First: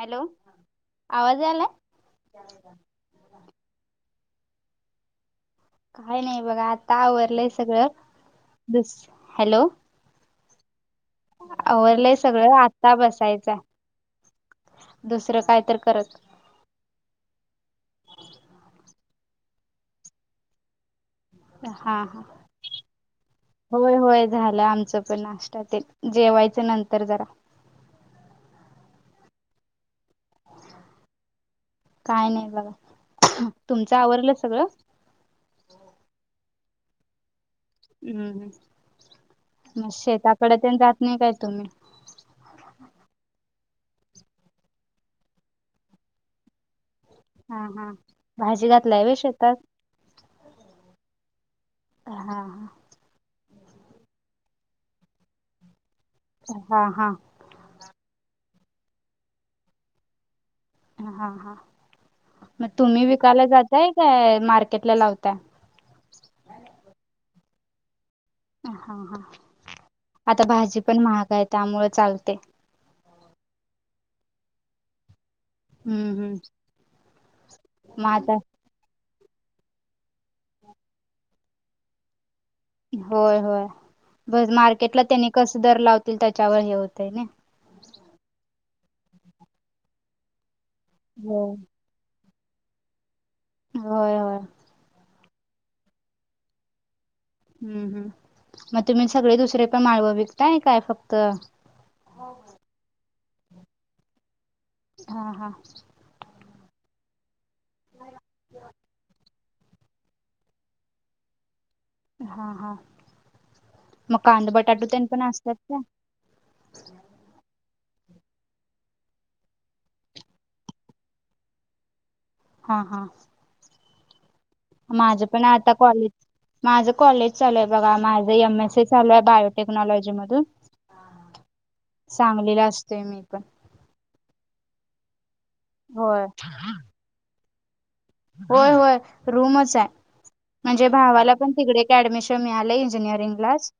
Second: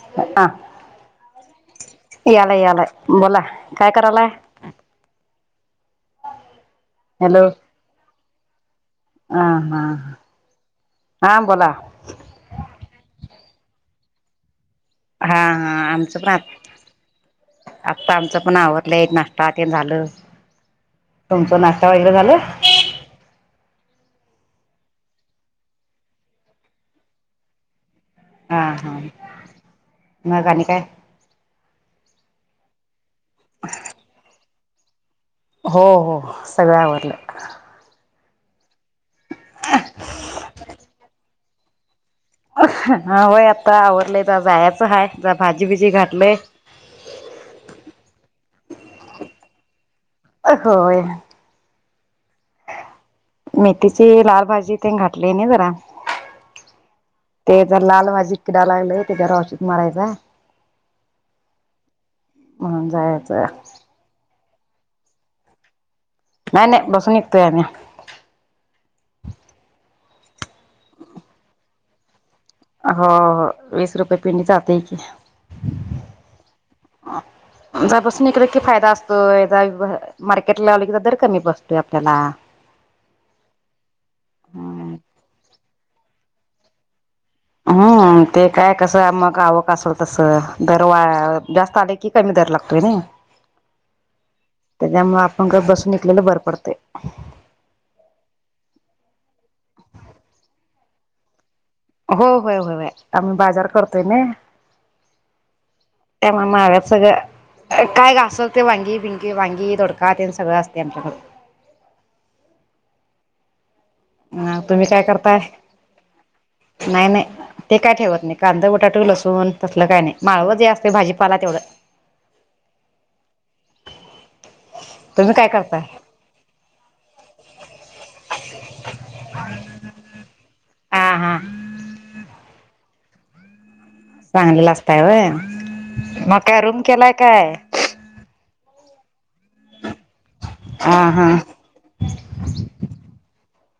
Hello हा आवाज यालाय? यालाय यालाय बोला काय करायलाय? काही नाही बघा आता आवरलंय सगळंस बिस हां हा. हा बोला आवरलय सगळं आता बसायचं दुसरं हा काय तर हा करत. आमचं पण आत्ता आमचं पण आवरलंय नाष्ट्ता तेन झालं. तुमचं हा नाश्ता वगैरे हा. झालं होय होय झालं आमचं पण नाष्ट्ता तेन जेवायचं नंतर जरा. हा हा मग आणि काय? काय नाही बघा तुमचं आवरलं सगळं? हो हो सगळं आवरलं. हम्म मग शेताकडे तेन जात नाही काय तुम्ही? हा होय आता आवरलंय तर जायचं हाय जर भाजीबिजी घातलय. हा हा भाजी घातला आहे वे शेतात. ओ होय. हा हा. मेथीची लार भाजी तेन घातली नाही जरा. हा हा. ते जर लाल माजी किडा लागलेय ते घरा औषिद मारायचा. हा हा मग म्हणून तुम्ही विकायला जायचं जाताय काय मार्केटला लावता? नाही नाही बसून विकतोय आम्ही. हा हा आता भाजी पण महाग आहे त्यामुळे चालते. हो हो वीस रुपये पिंडी जातय की. हम्म हम्म मग जापासून आता इकडे कि फायदा अस तोय जा वी अ मार्केटला आलो कि दर कमी बसतोय आपल्याला. होय होय बघ मार्केटला त्यांनी कस दर लावतील त्याच्यावर हे होतय ने. हम्म ते काय कसं मग आवक असेल तसं दरवा हो. जास्त आले की कमी दर लागतोय नी. होय होय. त्याच्यामुळे आपण गप बसून विकलेलं बरं पडतंय. हम्म हम्म मग तुम्ही सगळे दुसरे पण माळव विकताय काय फक्त? हो होय होय आम्ही बाजार करतोय ने. हा हा. त्यामुळे महागच सगळं काय घासल ते वांगी, बिं गी, दोडका तेन सगळं असतय आमच्याकडे. हा हा मग कांदा अ तुम्ही बटाटो काय तेण पण करताय असतात का नाही नाही ते काय ठेवत नाही कांदा बटाटो लसून तसलं काय नाही माळव जे असते भाजीपाला तेवढं हा हा माझं तुम्ही पण काय आता करताय कॉलेज माझं कॉलेज चलय बघा माझं एम एस ए चालू आहे बायोटेक्नॉलॉजी मधून हा हा सांगलीला असतोय मी पण सांगलीला असतय होय व मग काय रूम केलाय काय होय होय रूमच आहे म्हणजे हा हा भावाला पण तिकडे ऍडमिशन मिळालय इंजियरिंग लाच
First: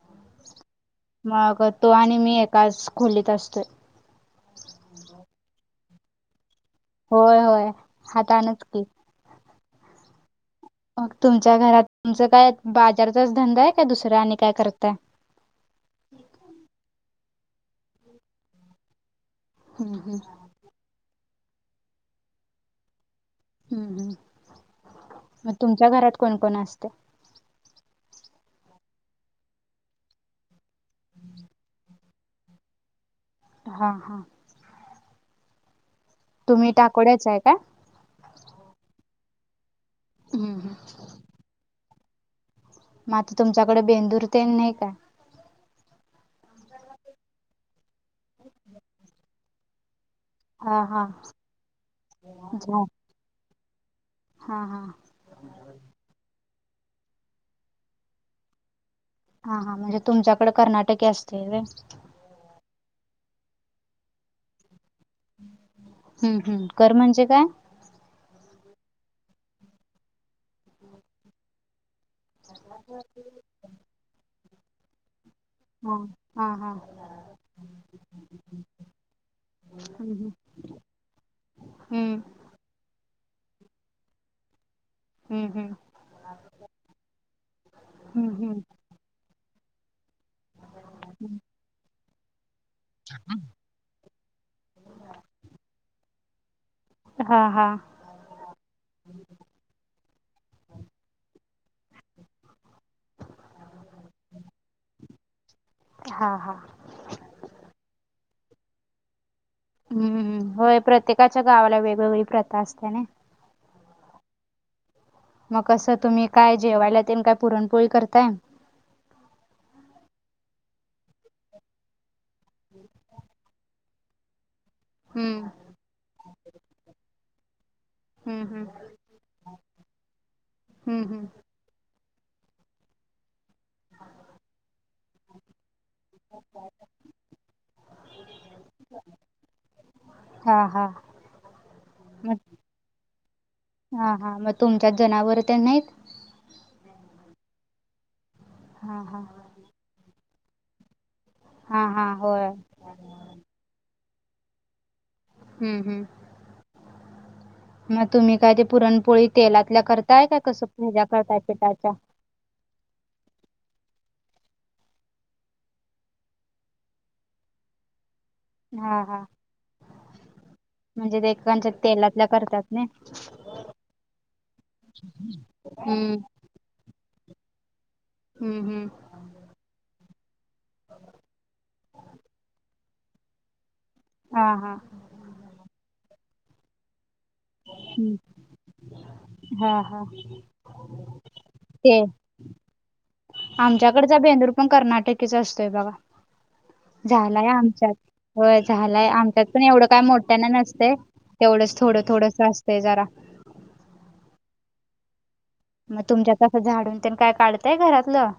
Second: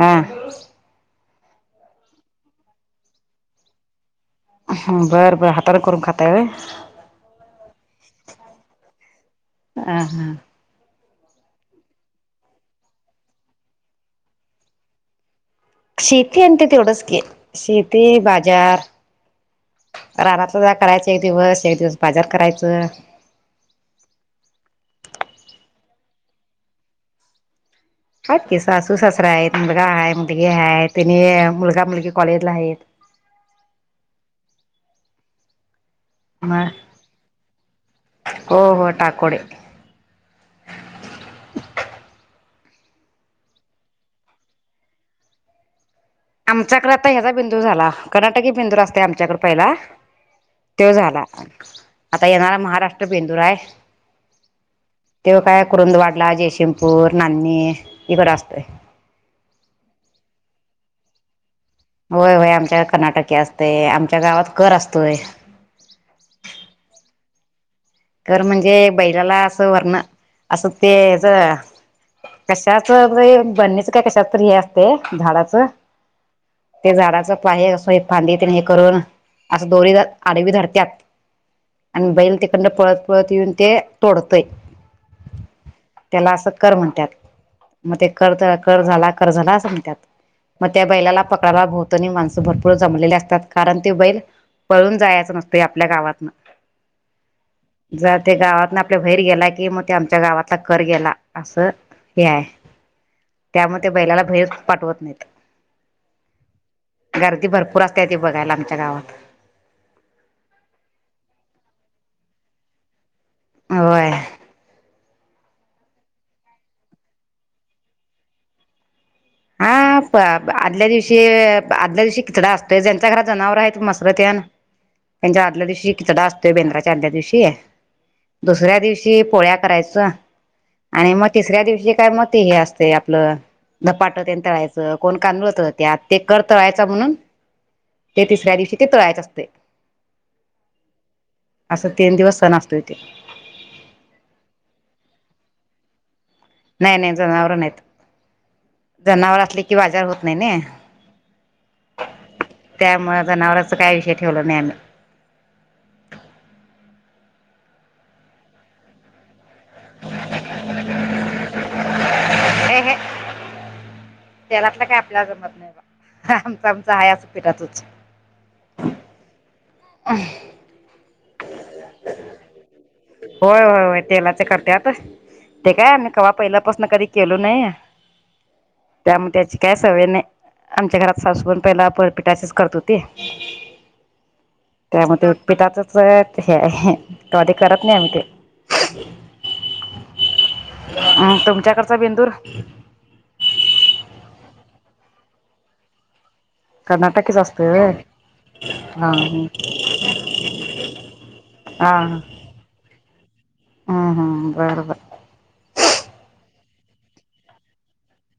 हा मग तो आणि मी एकाच खोलीत असतो ह बरं बरं हातार करून खाताय र होय होय हातानचकी हां हां मग तुमच्या घरात तुमच काय बाजारचाच धंदा आहे काय दुसरा आणि काय करतय शेती आणि ते तेवढंच की शेती बाजार हम्म हम्म राणात सजा करायच एक दिवस एक दिवस बाजार करायचं हम्म हम् मग तुमच्या घरात कोण कोण असते होत की सासू सासरा आहेत मुलगा आहे मुलगी आहे तिने मुलगा मुलगी कॉलेजला आहेत हां हां मग तुम्ही टाकोड्याच आहे का हो हो टाकोडे हम्म हम मात तुमच्याकडे बेंदूर ते नाही काय आमच्याकडे आता ह्याचा बिंदू झाला कर्नाटकी बिंदूर असते आमच्याकडे पहिला हा तो हा झाला आता येणारा झा महाराष्ट्र बिंदूरा आहे हा हा तेव्हा काय करंद वाट कला जैशीेंपूर नंदनी इकड असतय हा हा म्हणजे तुमच्याकडे कर्नाटके असतील र होय होय आमच्या कर्नाटके असते आमच्या गावात कर असतोय हम्म हम् कर म्हणजे काय खर म्हणजे बैलाला असं वरण असं तेच कशाच बनणीच काय कशात हे असते झाडा ह ते झाडाचं पाय असं हे फांदी हे करून असं दोरी हम्म आडवी धरतात आणि हम्म बैल तेखंड पळत पळत येऊन ते तोडतय हम्म हम्म त्याला असं कर म्हणतात मग ते हम्म कर हम्म कर झाला झाला म्हणतात मग त्या बैलाला पकडाला भोतनी माणसं भर जमलेले असतात कारण ते बैल पळून जायचं नसते आपल्या गावातन हा हा जर ते गावातन आपल्या भैर गेला की मग ते आमच्या गावातला कर गेला असं हय त्यामुळे ते बैलाला बाहेर पाठवत नाहीत हां हा गर्दी भरपूर असते ती बघायला आमच्या गावात हम्म होय प्रत्येकाच्या गावाला वेगवेगळी प्रथा असते ना होय मग कसं तुम्ही काय जेवायला ते काय पुरणपोळी करताय हा आदल्या दिवशी आदल्या दिवशी किचडा असतोय ज्यांच्या घराात जनावर आहे मसरत हम्म पंजादला द दिवशी किता दसतेय बिंदरा च्या आदल्या दिवशीय हम्म हम्म दुसऱ्या दिवशी पोळ्या करायचं हम्म आणि हम्म. मग तिसऱ्या दिवशी काय म ते हे असत आपलं धपाट त्यां तळायचं कोण तांदुळत त्यात ते कर तळायच म्हणून ते तिसऱ्या दिवशी ते तळायच असते हा हा असं तीन मग दिवस सण असतो इथे हा, हा, मग तुमच्यात जनावर तेन नाहीत. नाही नाही जनावर नाहीत, हा हा जनावर असले की बाजार होत नाही नई. हा, हा होय. त्यामुळे जनावरराच काय विषय ठेवला नाही आम्ही. हम्म. हम् मग तुम्ही काय ते पुरणपोळी. तेलातल्या करताय काय कसं हेज्या करताय पिठाच्या. हे. त्यालातलं काय आपल्याला जमत नाही बा आमच आमच हाय ह्या पिठाच. हा. हा. अ. म्हणजे ते एकेकांच्या तेलातल्या करतात नई. होय, होय, होय, तेलाचे करत्यात ते काय आम्ही हम्म कवा पहिल्यापासून कधी केलो नाही. हम्म. हम्म. त्यामुळे त्याची काय सवय नाही आमच्या घरात सासू पण पहिला पिठाच्याच करत होती. ह, हा. त्यामध्ये पिठाचच हे हाय तवा ते करत नाही आम्ही हम्म. ते. हा, हा, अ तुमच्याकडचा ते. बेंदूर आमच्याकडचा बेंदूर पण कर्नाटकीच असतोय बघा, कर्नाटकीच झालाय असतोय होय आमच्यात. होय झालंय हा आमच्यात पण एवढं काय मोठ्याना नसतंय तेवढंच थोडं थोडं. ते जरा. हम् हम् बरं बर. मग तुमच्या आता झाडून तेन काय काढतय घरातलं.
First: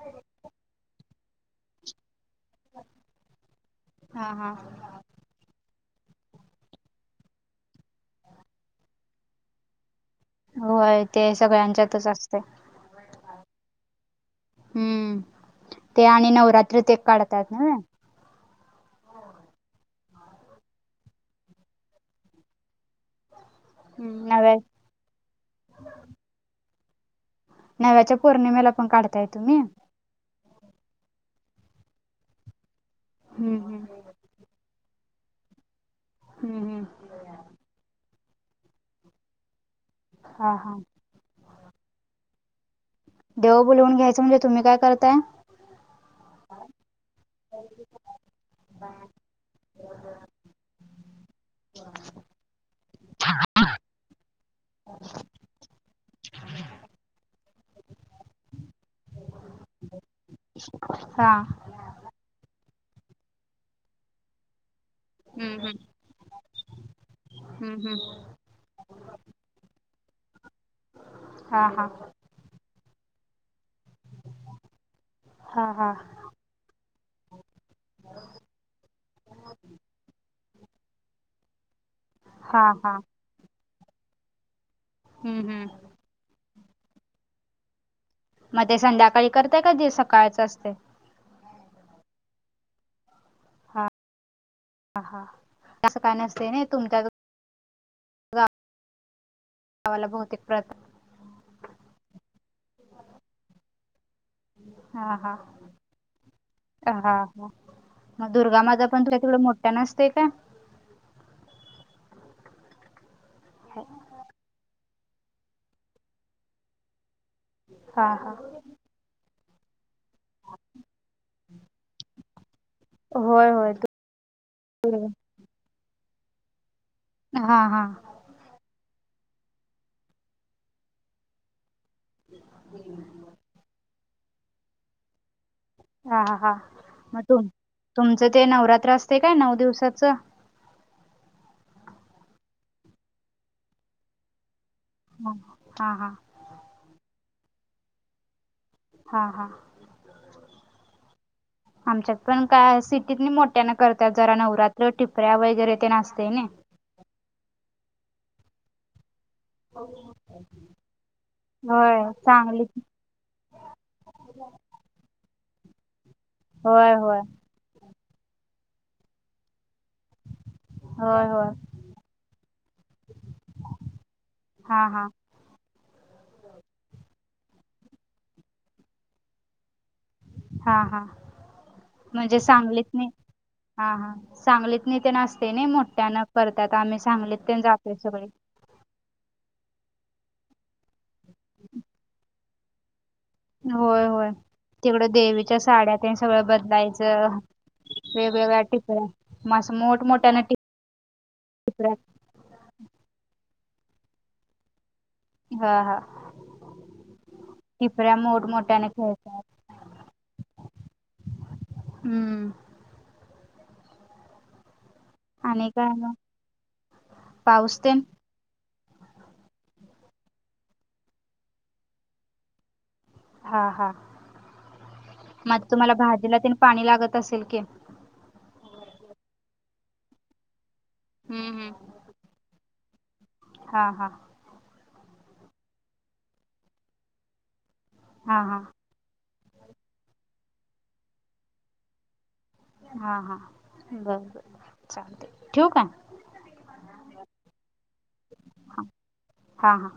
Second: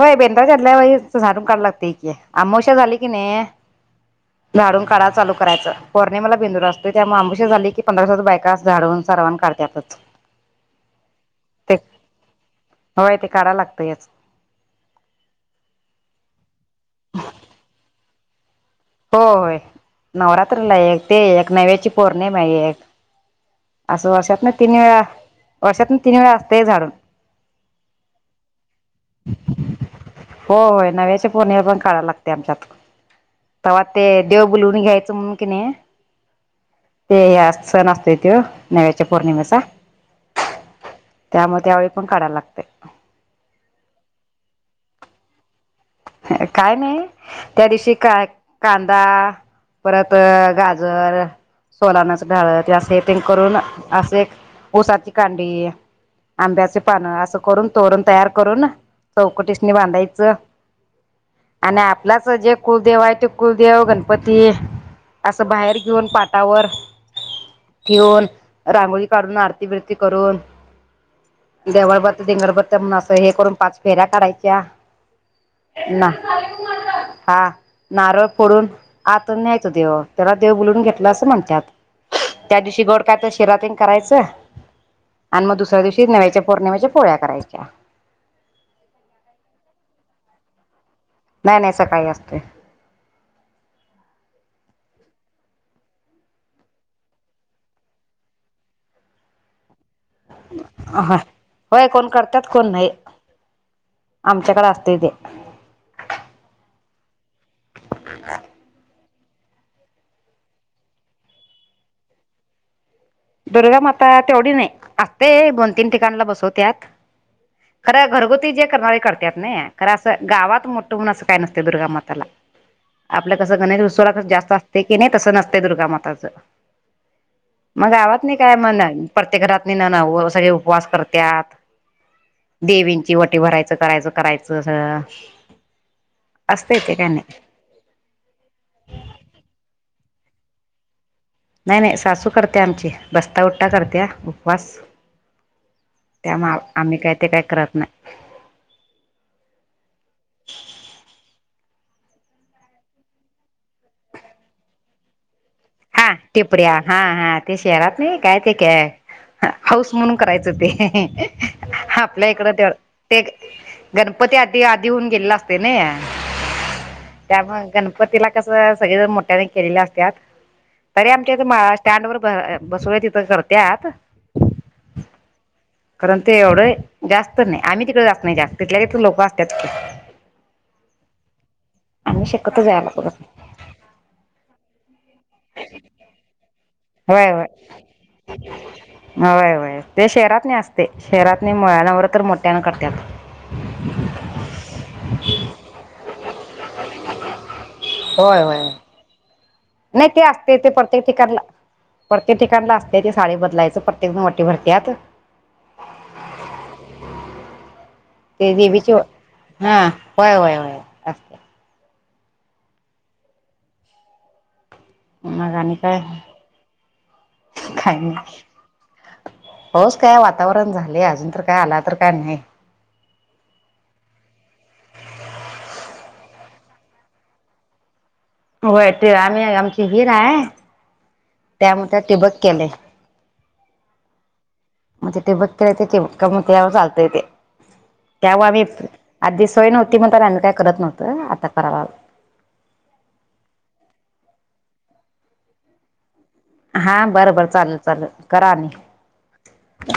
हो बेंद्राच्या आदल्या वेळी झाडून काढाय लागते की. आमवश्या झाली की नई हा हा झाडून काढाय चालू. करायं पौर्णिमेला बेंदूर असतो. त्यामुळे आमवश्या झाली की पंधरा दिवस बायका झाडून सरावन काढत्यातच. होय ते ते सगळ्यांच्यातच असते. होय ते काढायला लागतंयच हम्म, ते आणि नऊरात्रीत एक काढतात व्हनी. हो होय नवरात्रीला एक ते एक नव्याची पौर्णिमा एक. असं हम्म, वर्षातन नव्या तीन वेळा, वर्षातन तीन वेळा, असतय झाडून. नव्याच्या पौर्णिमेला पण काढताय तुम्ही. हो होय नव्याचे पौर्णिमेला पण काढयला लागते आमच्यात. हम्. तेव्हा ते देव बुलवून घ्यायचं म्हणून कणी. हम्म हम. ते या सण असते तो नव्याच्या पौर्णिमेचा. हा, हा. त्यामुळे त्यावेळी पण काढायला लागते. देव बुलवून घ्यायचं म्हणजे तूम्ही काय करताय. काय नाही त्या दिवशी काय कांदा परत गाजर. तर सोलानाच ढाळ अस ते करून अस हे करून. उसाची कांडी आंब्याचे पानं असं. करून तोरण तयार करून चौकटीसनी बांधायचं. हा. आणि आपलाच जे कुलदेव आहे ते कुलदेव गणपती. असं हम्म बाहेर हम्म घेऊन पाटावर. हम्म हम्म ठेऊन रांगोळी काढून आरती बिरती करून. हा. हा देवळ बत् दिंगड बत्त असं हे करून पाच फेऱ्या काढायच्या हा ना. [unintelligible] हा नारळ फोडून आत न्यायच देव त्याला देव बुलवून घेतल असं म्हणतात. त्या हा दिवशी हा गोड काय तर शिरातींग करायचं आणि हम्म मग हम्म दुसऱ्या दिवशी नव्याच्या पौर्णिमेच्या पोळ्या करायच्या मग ते संध्याकाळी करत काधी सकाळचं असते नाही नाही असं काही असते ह हा असं काय नसते ना तुमच्या ला बत ह होय कोण करतात कोण नाही आमच्याकडे असत तेे हा हा हा हा मग दुर्गा माझा पण थोड्या वड मोठ्या नसते का दुर्गा माता तेवढी नाही असते दोन तीन ठिकाला बसवतत खरं हा हा घरगुती जे करणारे करतात ना कारर असं गावात मोठं म्हून असं काय नसत दुर्गामाताला आपलं होय कसं होय गणेश जास्त असते की दुर्गा नाही तस नसते दुर्गामाताच हा हा मग काय म्हण प्रत्येक घरात नाही ना ना सगळे उपवास करतात देवींची वटी भरायचं करायचं करायचं अस हा हा हा मग तुम तुमचं ते नवरात्र असते काय नऊ दिवसाचं नाही नाही सासू करते आमची बस्ता उट्टा करते उपवास ह हा हा त्यामुळे आम्ही काही ते काय करत नाही हा हा आमच्यात पण काय सिटीत नाही मोठ्या न करतात जरा नवरात्र ठिपऱ्या वगैरे ते हा असते ना टिपड्या हा हा ते शहरात नाही काय ते काय हाऊस म्हणून करायचं ते हा होय आपल्या इकडं ते सांगलीत ते गणपती आधी आधी होऊन गेले असते ना होय होय त्यामुळे गणपतीला कसं सगळे ज मोठ्याने केलेल्या असतात तरी होय आमच्या होय इथे स्टँड वर बसवल्या तिथं करतत हा हा कारण ते एवढं जास्त नाही आम्ही तिकडे जास्त नाही जास्त तिथल्या तर लोकं असतात की हा हा आम्ही म्हणजे शक्यतो सांगलीत जायला नाही बघत हा हा सांगलीत नाही ते नसते नाही मोठ्या न करतात आम्ही सांगलीत ते जाते सगळी हय वय ते शहरात नाही असते शहरात नाही मुळनावर तर मोठ्याना करतात होय होय तिकडं देवीच्या साड्यात सगळं बदलायचं होय वेगवेग्या होय अट नाही ते असते ते पडते तिकला टिपऱ्या पडते ते ठिकाण ला असते ते साडी बदलायचं प्रत्येक जण वाटी भरतात हा हा टिपरा्या मोड ते मोठा न देवीची खेळता हा होय होय होय असते हम्म आणि मगणी काय मग पाऊस तेन खान होस काय वातावरण झाले अजून तर काय आला तर काय नाही हा हा मग तुम्हाला भाजीला त पाणी लागत असेल की होय ते आम्ही आमची हिर आहे हम्म त्यामुळे हम्म त्या टिबक केले हा हा मग ते ते बक ते चालतय ते हा त्याव्हा हा आम्ही आधी सोय नव्हती मग त्या त्यां काय करत नव्हतं आता कराय लाग हा हा बर बर चालते ठेवू काय. हा बरं बर चालेल चालेल करा आणि. हा हा.